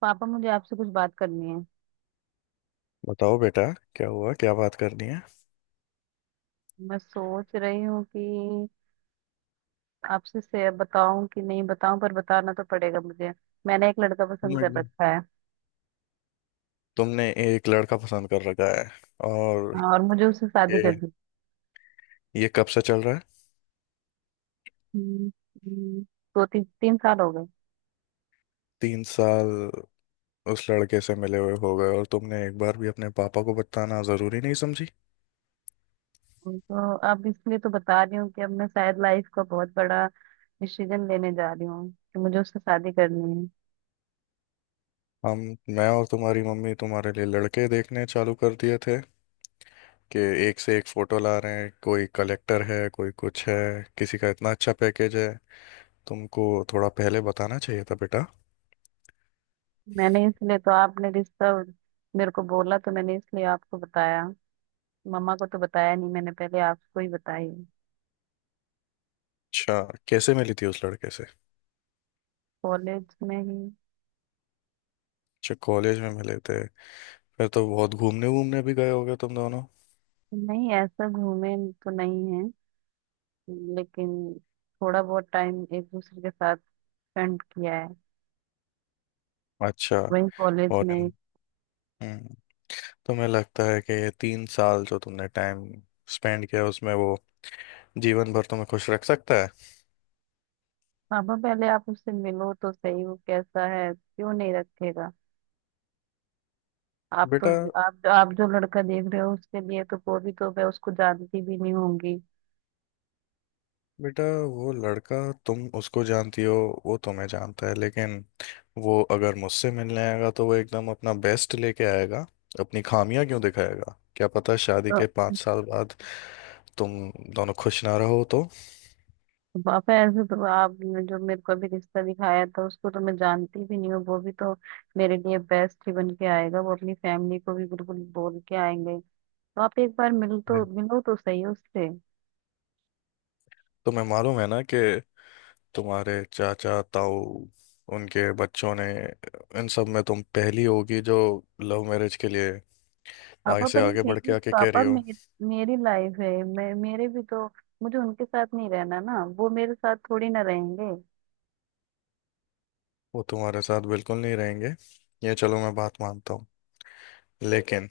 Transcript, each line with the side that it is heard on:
right: पापा मुझे आपसे कुछ बात करनी है।
left: बताओ बेटा। क्या हुआ, क्या बात करनी है।
right: मैं सोच रही हूँ कि आपसे से बताऊं कि नहीं बताऊं, पर बताना तो पड़ेगा मुझे। मैंने एक लड़का पसंद
left: हूँ,
right: कर
left: एकदम।
right: रखा है।
left: तुमने एक लड़का पसंद कर रखा है। और
right: हाँ, और मुझे उससे शादी
left: ये
right: करनी है।
left: ये कब से चल रहा है।
right: हम्म, दो तीन तीन साल हो गए।
left: तीन साल उस लड़के से मिले हुए हो गए और तुमने एक बार भी अपने पापा को बताना जरूरी नहीं समझी।
right: तो अब इसलिए तो बता रही हूँ कि अब मैं शायद लाइफ का बहुत बड़ा डिसीजन लेने जा रही हूँ कि मुझे उससे शादी करनी है।
left: हम। मैं और तुम्हारी मम्मी तुम्हारे लिए लड़के देखने चालू कर दिए थे कि एक से एक फोटो ला रहे हैं, कोई कलेक्टर है, कोई कुछ है, किसी का इतना अच्छा पैकेज है। तुमको थोड़ा पहले बताना चाहिए था बेटा।
right: मैंने इसलिए तो आपने रिश्ता मेरे को बोला तो मैंने इसलिए आपको बताया। मम्मा को तो बताया नहीं, मैंने पहले आपको ही बताई।
left: अच्छा, कैसे मिली थी उस लड़के से।
right: कॉलेज में ही।
left: अच्छा, कॉलेज में मिले थे। फिर तो बहुत घूमने वूमने भी गए होगे तुम दोनों।
right: नहीं, ऐसा घूमे तो नहीं है, लेकिन थोड़ा बहुत टाइम एक दूसरे के साथ स्पेंड किया है।
left: अच्छा।
right: वही कॉलेज में
left: फॉरेन।
right: ही।
left: हम्म। तुम्हें लगता है कि ये तीन साल जो तुमने टाइम स्पेंड किया उसमें वो जीवन भर तुम्हें खुश रख सकता है।
right: पापा पहले आप उससे मिलो तो सही, वो कैसा है, क्यों नहीं रखेगा। आप तो
left: बेटा।
right: आप जो लड़का देख रहे हो उसके लिए तो वो भी तो मैं उसको जानती भी नहीं होंगी।
left: बेटा वो लड़का, तुम उसको जानती हो, वो तुम्हें जानता है, लेकिन वो अगर मुझसे मिलने आएगा तो वो एकदम अपना बेस्ट लेके आएगा। अपनी खामियां क्यों दिखाएगा। क्या पता शादी
right: तो
left: के 5 साल बाद तुम दोनों खुश ना रहो तो।
right: पापा ऐसे तो आपने जो मेरे को अभी रिश्ता दिखाया था उसको तो मैं जानती भी नहीं हूँ, वो भी तो मेरे लिए बेस्ट ही बन के आएगा, वो अपनी फैमिली को भी बिल्कुल बोल के आएंगे। तो आप एक बार
left: जी।
right: मिलो तो सही उससे।
left: तुम्हें मालूम है ना कि तुम्हारे चाचा ताऊ, उनके बच्चों ने, इन सब में तुम पहली होगी जो लव मैरिज के लिए आगे
right: पापा
left: से
right: पर ये
left: आगे बढ़ के आके कह रही हो।
right: मेरी मेरी लाइफ है। मैं मेरे भी तो मुझे उनके साथ नहीं रहना ना, वो मेरे साथ थोड़ी ना रहेंगे।
left: वो तुम्हारे साथ बिल्कुल नहीं रहेंगे। ये चलो मैं बात मानता हूँ, लेकिन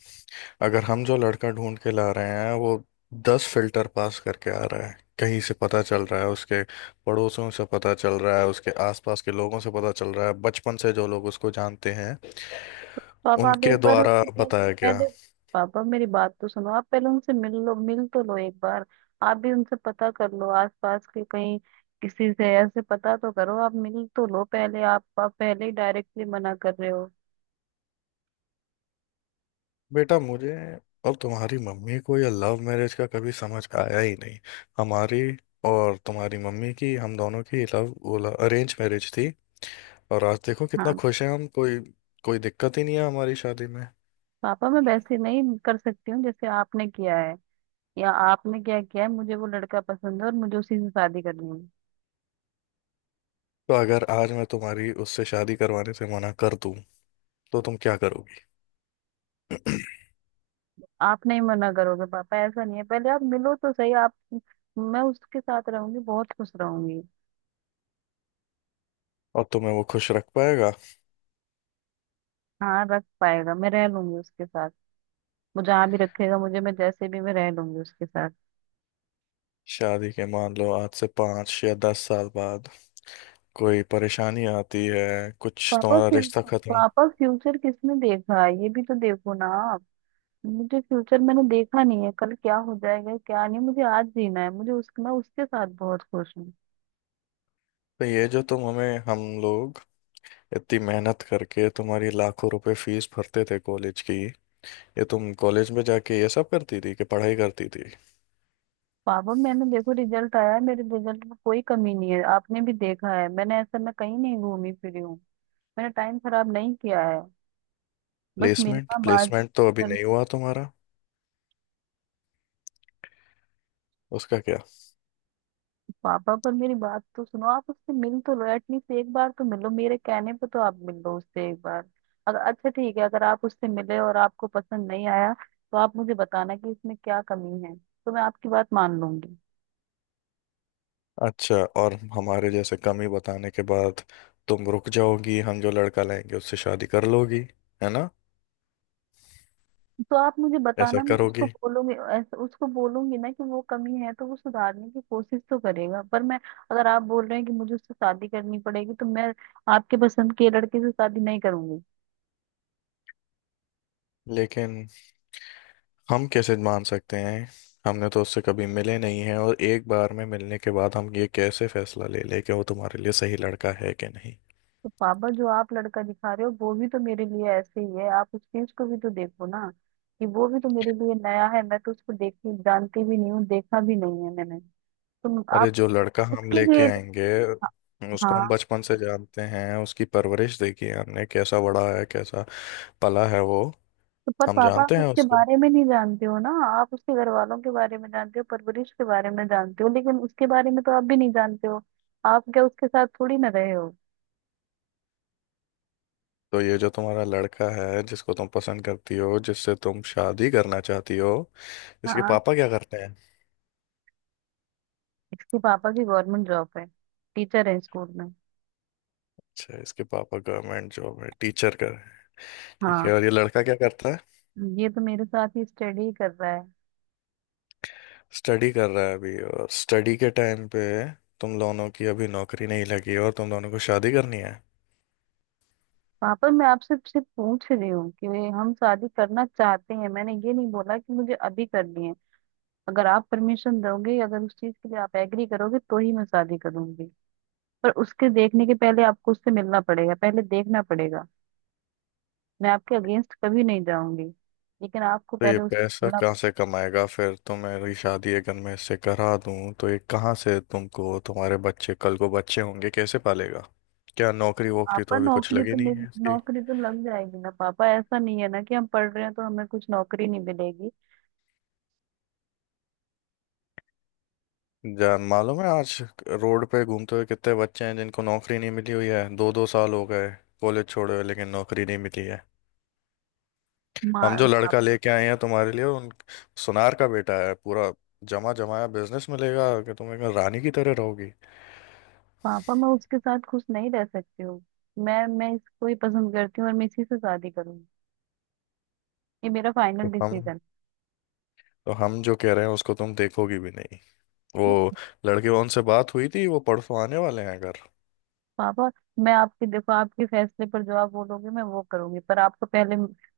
left: अगर हम जो लड़का ढूंढ के ला रहे हैं वो 10 फिल्टर पास करके आ रहा है। कहीं से पता चल रहा है, उसके पड़ोसियों से पता चल रहा है, उसके आसपास के लोगों से पता चल रहा है, बचपन से जो लोग उसको जानते हैं
right: पापा आप एक
left: उनके
right: बार
left: द्वारा
right: उससे पहले
left: बताया गया।
right: पहले पापा मेरी बात तो सुनो, आप पहले उनसे मिल लो, मिल तो लो एक बार। आप भी उनसे पता कर लो, आसपास के कहीं किसी से ऐसे पता तो करो, आप मिल तो लो पहले। आप पहले ही डायरेक्टली मना कर रहे हो।
left: बेटा, मुझे और तुम्हारी मम्मी को यह लव मैरिज का कभी समझ आया ही नहीं। हमारी और तुम्हारी मम्मी की, हम दोनों की लव, वो अरेंज मैरिज थी। और आज देखो कितना
right: हाँ,
left: खुश हैं हम। कोई कोई दिक्कत ही नहीं है हमारी शादी में।
right: पापा मैं वैसे नहीं कर सकती हूँ जैसे आपने किया है, या आपने क्या किया है। मुझे वो लड़का पसंद है और मुझे उसी से शादी करनी है।
left: तो अगर आज मैं तुम्हारी उससे शादी करवाने से मना कर दूं तो तुम क्या करोगी।
right: आप नहीं मना करोगे पापा, ऐसा नहीं है, पहले आप मिलो तो सही आप। मैं उसके साथ रहूंगी, बहुत खुश रहूंगी।
left: और तुम्हें वो खुश रख पाएगा।
right: हाँ रख पाएगा, मैं रह लूंगी उसके साथ। वो जहाँ भी रखेगा मुझे, मैं जैसे भी मैं रह लूंगी उसके साथ।
left: शादी के मान लो आज से 5 या 10 साल बाद कोई परेशानी आती है, कुछ
right: पापा
left: तुम्हारा
right: फ्यू,
left: रिश्ता खत्म।
right: पापा फ्यूचर किसने देखा है? ये भी तो देखो ना आप। मुझे फ्यूचर मैंने देखा नहीं है, कल क्या हो जाएगा क्या नहीं, मुझे आज जीना है, मुझे उस मैं उसके साथ बहुत खुश हूँ।
left: तो ये जो तुम हमें, हम लोग इतनी मेहनत करके तुम्हारी लाखों रुपए फीस भरते थे कॉलेज की, ये तुम कॉलेज में जाके ये सब करती थी कि पढ़ाई करती थी।
right: पापा मैंने देखो रिजल्ट आया है, मेरे रिजल्ट में कोई कमी नहीं है, आपने भी देखा है, मैंने ऐसा मैं कहीं नहीं घूमी फिरी हूँ, मैंने टाइम खराब नहीं किया है। बस
left: प्लेसमेंट
right: मिलना बात
left: प्लेसमेंट तो अभी
right: कर।
left: नहीं हुआ तुम्हारा। उसका क्या।
right: पापा पर मेरी बात तो सुनो, आप उससे मिल तो लो, एटलीस्ट एक बार तो मिलो, मेरे कहने पे तो आप मिल लो उससे एक बार। अगर अच्छा ठीक है, अगर आप उससे मिले और आपको पसंद नहीं आया तो आप मुझे बताना कि इसमें क्या कमी है, तो मैं आपकी बात मान लूंगी।
left: अच्छा, और हमारे जैसे कमी बताने के बाद तुम रुक जाओगी। हम जो लड़का लाएंगे उससे शादी कर लोगी, है ना।
right: तो आप मुझे
left: ऐसा
right: बताना, मैं उसको
left: करोगी।
right: बोलूंगी, ऐसे उसको बोलूंगी ना कि वो कमी है, तो वो सुधारने की कोशिश तो करेगा। पर मैं अगर आप बोल रहे हैं कि मुझे उससे शादी करनी पड़ेगी, तो मैं आपके पसंद के लड़के से शादी नहीं करूंगी।
left: लेकिन हम कैसे मान सकते हैं। हमने तो उससे कभी मिले नहीं हैं और एक बार में मिलने के बाद हम ये कैसे फैसला ले लें कि वो तुम्हारे लिए सही लड़का है कि नहीं।
right: तो पापा जो आप लड़का दिखा रहे हो, वो भी तो मेरे लिए ऐसे ही है, आप उस चीज को भी तो देखो ना कि वो भी तो मेरे लिए नया है, मैं तो उसको देखती जानती भी नहीं हूँ, देखा भी नहीं है मैंने। तो
left: अरे
right: आप
left: जो लड़का हम
right: उसके
left: लेके
right: लिए।
left: आएंगे उसको हम
right: हाँ।
left: बचपन से जानते हैं, उसकी परवरिश देखी है हमने, कैसा बड़ा है, कैसा पला है वो।
right: तो पर
left: हम
right: पापा आप
left: जानते हैं
right: उसके
left: उसको।
right: बारे में नहीं जानते हो ना, आप उसके घर वालों के बारे में जानते हो, परवरिश के बारे में जानते हो, लेकिन उसके बारे में तो आप भी नहीं जानते हो। आप क्या उसके साथ थोड़ी ना रहे हो।
left: तो ये जो तुम्हारा लड़का है, जिसको तुम पसंद करती हो, जिससे तुम शादी करना चाहती हो, इसके
right: हाँ,
left: पापा क्या करते हैं।
right: इसके पापा की गवर्नमेंट जॉब है, टीचर है स्कूल में।
left: अच्छा, इसके पापा गवर्नमेंट जॉब में टीचर कर, ठीक है।
right: हाँ,
left: और ये लड़का क्या करता है।
right: ये तो मेरे साथ ही स्टडी कर रहा है।
left: स्टडी कर रहा है अभी। और स्टडी के टाइम पे तुम दोनों की अभी नौकरी नहीं लगी और तुम दोनों को शादी करनी है।
right: पापा मैं आपसे सिर्फ पूछ रही हूँ कि हम शादी करना चाहते हैं, मैंने ये नहीं बोला कि मुझे अभी करनी है। अगर आप परमिशन दोगे, अगर उस चीज के लिए आप एग्री करोगे तो ही मैं शादी करूंगी। पर उसके देखने के पहले आपको उससे मिलना पड़ेगा, पहले देखना पड़ेगा। मैं आपके अगेंस्ट कभी नहीं जाऊंगी, लेकिन आपको
left: तो ये
right: पहले उस
left: पैसा
right: मतलब।
left: कहाँ से कमाएगा। फिर तो मेरी शादी अगर मैं इससे करा दूं तो ये कहाँ से तुमको, तुम्हारे बच्चे कल को बच्चे होंगे, कैसे पालेगा। क्या नौकरी वोकरी
right: पापा
left: तो अभी कुछ लगी नहीं है इसकी।
right: नौकरी तो लग जाएगी ना पापा, ऐसा नहीं है ना कि हम पढ़ रहे हैं तो हमें कुछ नौकरी नहीं मिलेगी।
left: जान, मालूम है आज रोड पे घूमते हुए कितने बच्चे हैं जिनको नौकरी नहीं मिली हुई है। 2-2 साल हो गए कॉलेज छोड़े हुए लेकिन नौकरी नहीं मिली है।
right: माँ
left: हम जो
right: पा,
left: लड़का लेके आए हैं तुम्हारे लिए, उन सुनार का बेटा है, पूरा जमा जमाया बिजनेस मिलेगा कि तुम एकदम रानी की तरह रहोगी।
right: पापा मैं उसके साथ खुश नहीं रह सकती हूँ। मैं इसको ही पसंद करती हूँ और मैं इसी से शादी करूंगी। ये मेरा फाइनल
left: तो हम
right: डिसीजन।
left: तो हम जो कह रहे हैं उसको तुम देखोगी भी नहीं। वो लड़के, उनसे बात हुई थी, वो परसों आने वाले हैं घर।
right: पापा मैं आपके देखो आपके फैसले पर जो आप बोलोगे मैं वो करूंगी, पर आपको पहले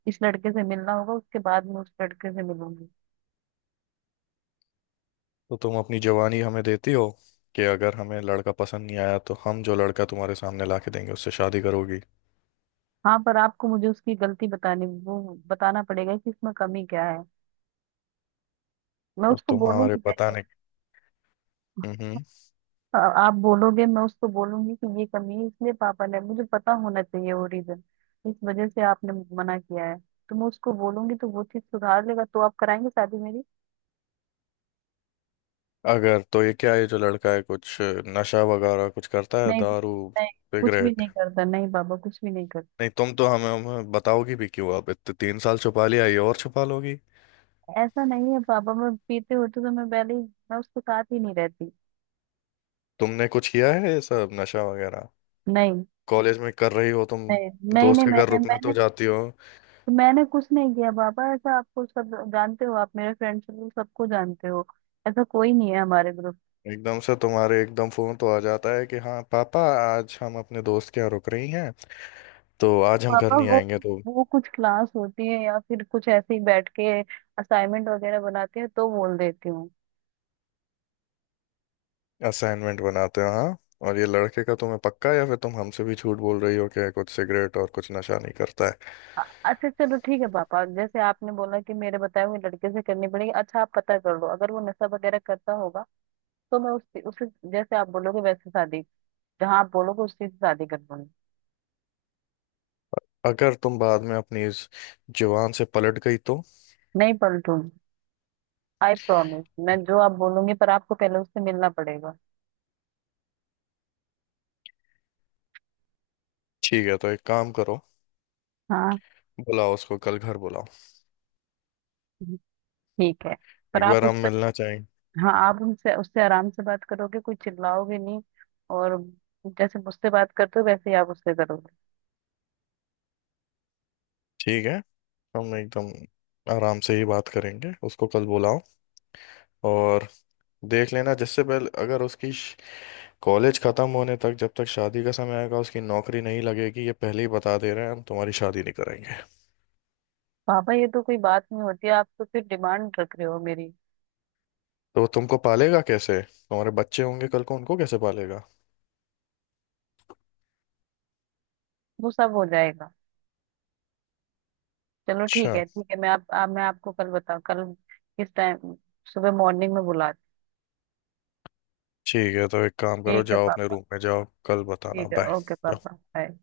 right: इस लड़के से मिलना होगा, उसके बाद मैं उस लड़के से मिलूंगी।
left: तो तुम अपनी जवानी हमें देती हो कि अगर हमें लड़का पसंद नहीं आया तो हम जो लड़का तुम्हारे सामने ला के देंगे उससे शादी करोगी।
right: हाँ पर आपको मुझे उसकी गलती बतानी वो बताना पड़ेगा कि इसमें कमी क्या है, मैं
left: और
right: उसको
left: तुम हमारे
right: बोलूंगी पहले।
left: बताने। हम्म।
right: आ- आप बोलोगे मैं उसको बोलूंगी कि ये कमी है, इसलिए पापा ने, मुझे पता होना चाहिए वो रीजन, इस वजह से आपने मना किया है। तो मैं उसको बोलूंगी तो वो चीज सुधार लेगा, तो आप कराएंगे शादी मेरी।
left: अगर तो ये क्या है, जो लड़का है कुछ नशा वगैरह कुछ करता है।
right: नहीं।
left: दारू,
right: नहीं, कुछ भी
left: सिगरेट।
right: नहीं करता, नहीं पापा कुछ भी नहीं करता।
left: नहीं तुम तो हमें बताओगी भी क्यों। अब इतने 3 साल छुपा लिया, ये और छुपा लोगी।
right: ऐसा नहीं है पापा, मैं पीते होते तो मैं पहले ही मैं उसके साथ ही नहीं रहती।
left: तुमने कुछ किया है ये सब नशा वगैरह।
right: नहीं।
left: कॉलेज में कर रही हो तुम।
right: नहीं नहीं
left: दोस्त
right: नहीं
left: के घर
right: मैंने
left: रुकने
right: मैंने
left: तो जाती हो।
right: मैंने कुछ नहीं किया पापा, ऐसा आपको सब जानते हो, आप मेरे फ्रेंड्स सबको जानते हो, ऐसा कोई नहीं है हमारे ग्रुप।
left: एकदम से तुम्हारे एकदम फोन तो आ जाता है कि हाँ पापा, आज हम अपने दोस्त के यहाँ रुक रही हैं, तो आज हम घर
right: पापा
left: नहीं
right: वो
left: आएंगे तो।
right: वो कुछ क्लास होती है या फिर कुछ ऐसे ही बैठ के असाइनमेंट वगैरह बनाती है तो बोल देती हूँ।
left: असाइनमेंट बनाते हैं हाँ। और ये लड़के का तुम्हें पक्का है या फिर तुम हमसे भी झूठ बोल रही हो कि कुछ सिगरेट और कुछ नशा नहीं करता है।
right: अच्छा चलो ठीक है पापा, जैसे आपने बोला कि मेरे बताए हुए लड़के से करनी पड़ेगी, अच्छा आप पता कर लो, अगर वो नशा वगैरह करता होगा तो मैं उससे उसे जैसे आप बोलोगे वैसे शादी, जहाँ आप बोलोगे उसकी शादी कर लूंगी।
left: अगर तुम बाद में अपनी इस जुबान से पलट गई तो।
right: नहीं पलटूंगी, आई प्रॉमिस, मैं जो आप बोलूंगी, पर आपको पहले उससे मिलना पड़ेगा।
left: ठीक है, तो एक काम करो,
right: हाँ,
left: बुलाओ उसको, कल घर बुलाओ।
right: ठीक है, पर
left: एक
right: आप
left: बार
right: उस
left: हम
right: पर।
left: मिलना चाहेंगे।
right: हाँ आप उनसे उससे आराम से बात करोगे, कोई चिल्लाओगे नहीं, और जैसे मुझसे बात करते हो वैसे ही आप उससे करोगे।
left: ठीक है, हम एकदम आराम से ही बात करेंगे उसको। कल बुलाओ। और देख लेना, जिससे पहले अगर उसकी कॉलेज खत्म होने तक जब तक शादी का समय आएगा उसकी नौकरी नहीं लगेगी, ये पहले ही बता दे रहे हैं, हम तुम्हारी शादी नहीं कराएंगे।
right: पापा ये तो कोई बात नहीं होती, आप तो फिर डिमांड रख रहे हो मेरी।
left: तो वो तुमको पालेगा कैसे। तुम्हारे बच्चे होंगे कल को, उनको कैसे पालेगा।
right: वो सब हो जाएगा। चलो ठीक
left: अच्छा,
right: है ठीक है, मैं आप मैं आपको कल बताऊँ। कल किस टाइम, सुबह मॉर्निंग में बुलाती
left: ठीक है, तो एक काम
right: हूँ।
left: करो,
right: ठीक है
left: जाओ अपने
right: पापा।
left: रूम में जाओ, कल बताना।
right: ठीक है ओके
left: बाय।
right: पापा, बाय।